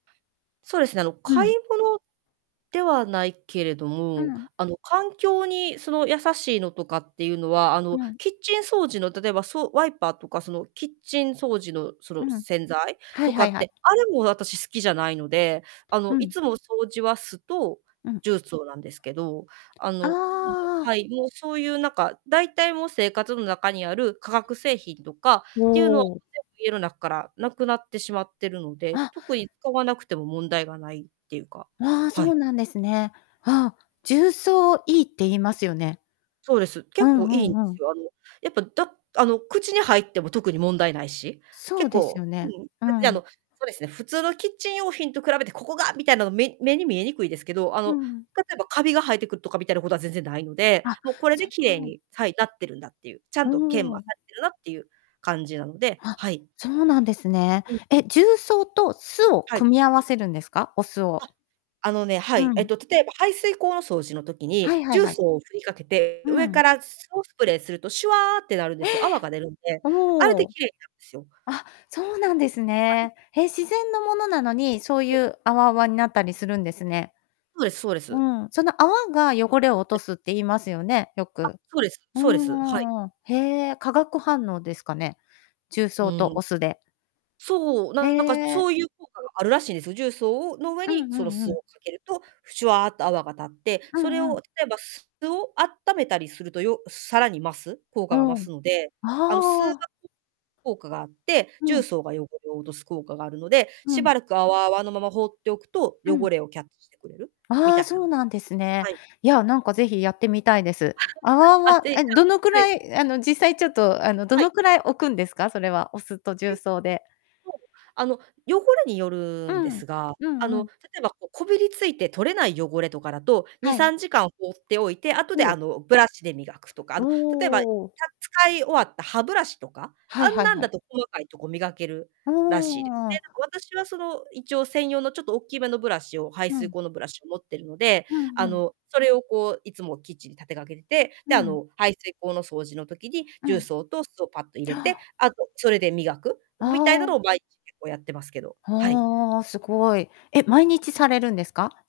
そうですね、あの、う買いん。物ではないけれどうも、ん。あの、環境にその優しいのとかっていうのは、あの、うん。キッチン掃除の例えば、そう、ワイパーとか、その、キッチン掃除の、そうの、ん。洗剤はいとかはいっはい。て、あれも私好きじゃないので、あうの、いん。つも掃除は酢とうん。重曹なんですけど、ああの、はあ。い、もう、そういう、なんか、大体、もう、生活の中にある化学製品とかっていうのはね、おう。家のなっからなくなってしまってるので、あ。特に買わなくても問題がないっていうか。ああ、そはい。うなんですね。ああ、重層いいって言いますよね。そうです。う結構んういいんでんうすん。よ。あの、やっぱ、だあの、口に入っても特に問題ないし、そう結です構ようね、ん、う別に、ーあの、ん。そうですね、普通のキッチン用品と比べてここが、みたいなの目目に見えにくいですけど、あうの、ん。例えばカビが生えてくるとかみたいなことは全然ないので、あ、もう、これそで綺麗う。にはい、なってるんだっていう、ちゃおんと研磨さお。れてるなっていう感じなので、あ、はい。そうなんですね。うん。え、重曹と酢をはい。組み合わせるんですか？お酢を。あ、あのね、はうい。えっん。と、例えば、排水溝の掃除の時にはいはい重はい。曹をふりかけて、う上ん。から酢をスプレーすると、シュワーってなるんでええ！すよ。泡が出るんで。あれおでお。きれいになんですよ。あ、そうなんですはい。ね。へ、自然のものなのに、そうはい。いう泡泡になったりするんですね。そうですそうでうす。ん、その泡が汚れを落はとい。すって言いますよね、よあ、く。そうですうそうでんす。はい。うんうん。へえ、化学反応ですかね？重う曹ーとん。お酢で。そう、へなんか、そえ。ういう効果があるらしいんですよ、重曹をの上うにんうそのんう酢をん。かけると、シュワーと泡が立って、うそれんうをん。例えば酢をあっためたりすると、よさらに増す、効果が増うん。すので、あの、酢が、くああ。効果があって、う重ん。曹が汚れを落とす効果があるので、うしん。ばらく泡泡のまま放っておくとう汚ん。れをキャッチしてくれる、みあたあ、いそな。うなんですね。はい。いや、なんか、ぜひやってみたいです。泡あ、あは、てじえ、どのくゃんはい。らい、あの、実際ちょっと、あの、どはい。のくらい置くんですか？それはお酢とえ重っと、曹で。あの、汚れにようるんでん、すが、うあんうの、ん。例えば、こう、こびりついて取れない汚れとかだと、にはさい。んじかん放っておいて、後おで、あお。の、ブラシで磨くとか、あおの、例えば、たお。使い終わった歯ブラシとか、はあいんはいなんはだい。と細かいとこ磨けるあらしいでね。あ。なんか私は、その、一応専用のちょっとおっきめのブラシを、排う水ん。溝のブラシを持ってるので、うんあうん。の、それを、こう、いつもキッチンに立てかけて、うで、あん。の、排水溝の掃除の時にう重ん。曹と酢をぱっと入れて、ああ。あとそれで磨くみたいなああ。のをまいちげをやってますけど。はい。はあ、すごい。え、毎日されるんですか？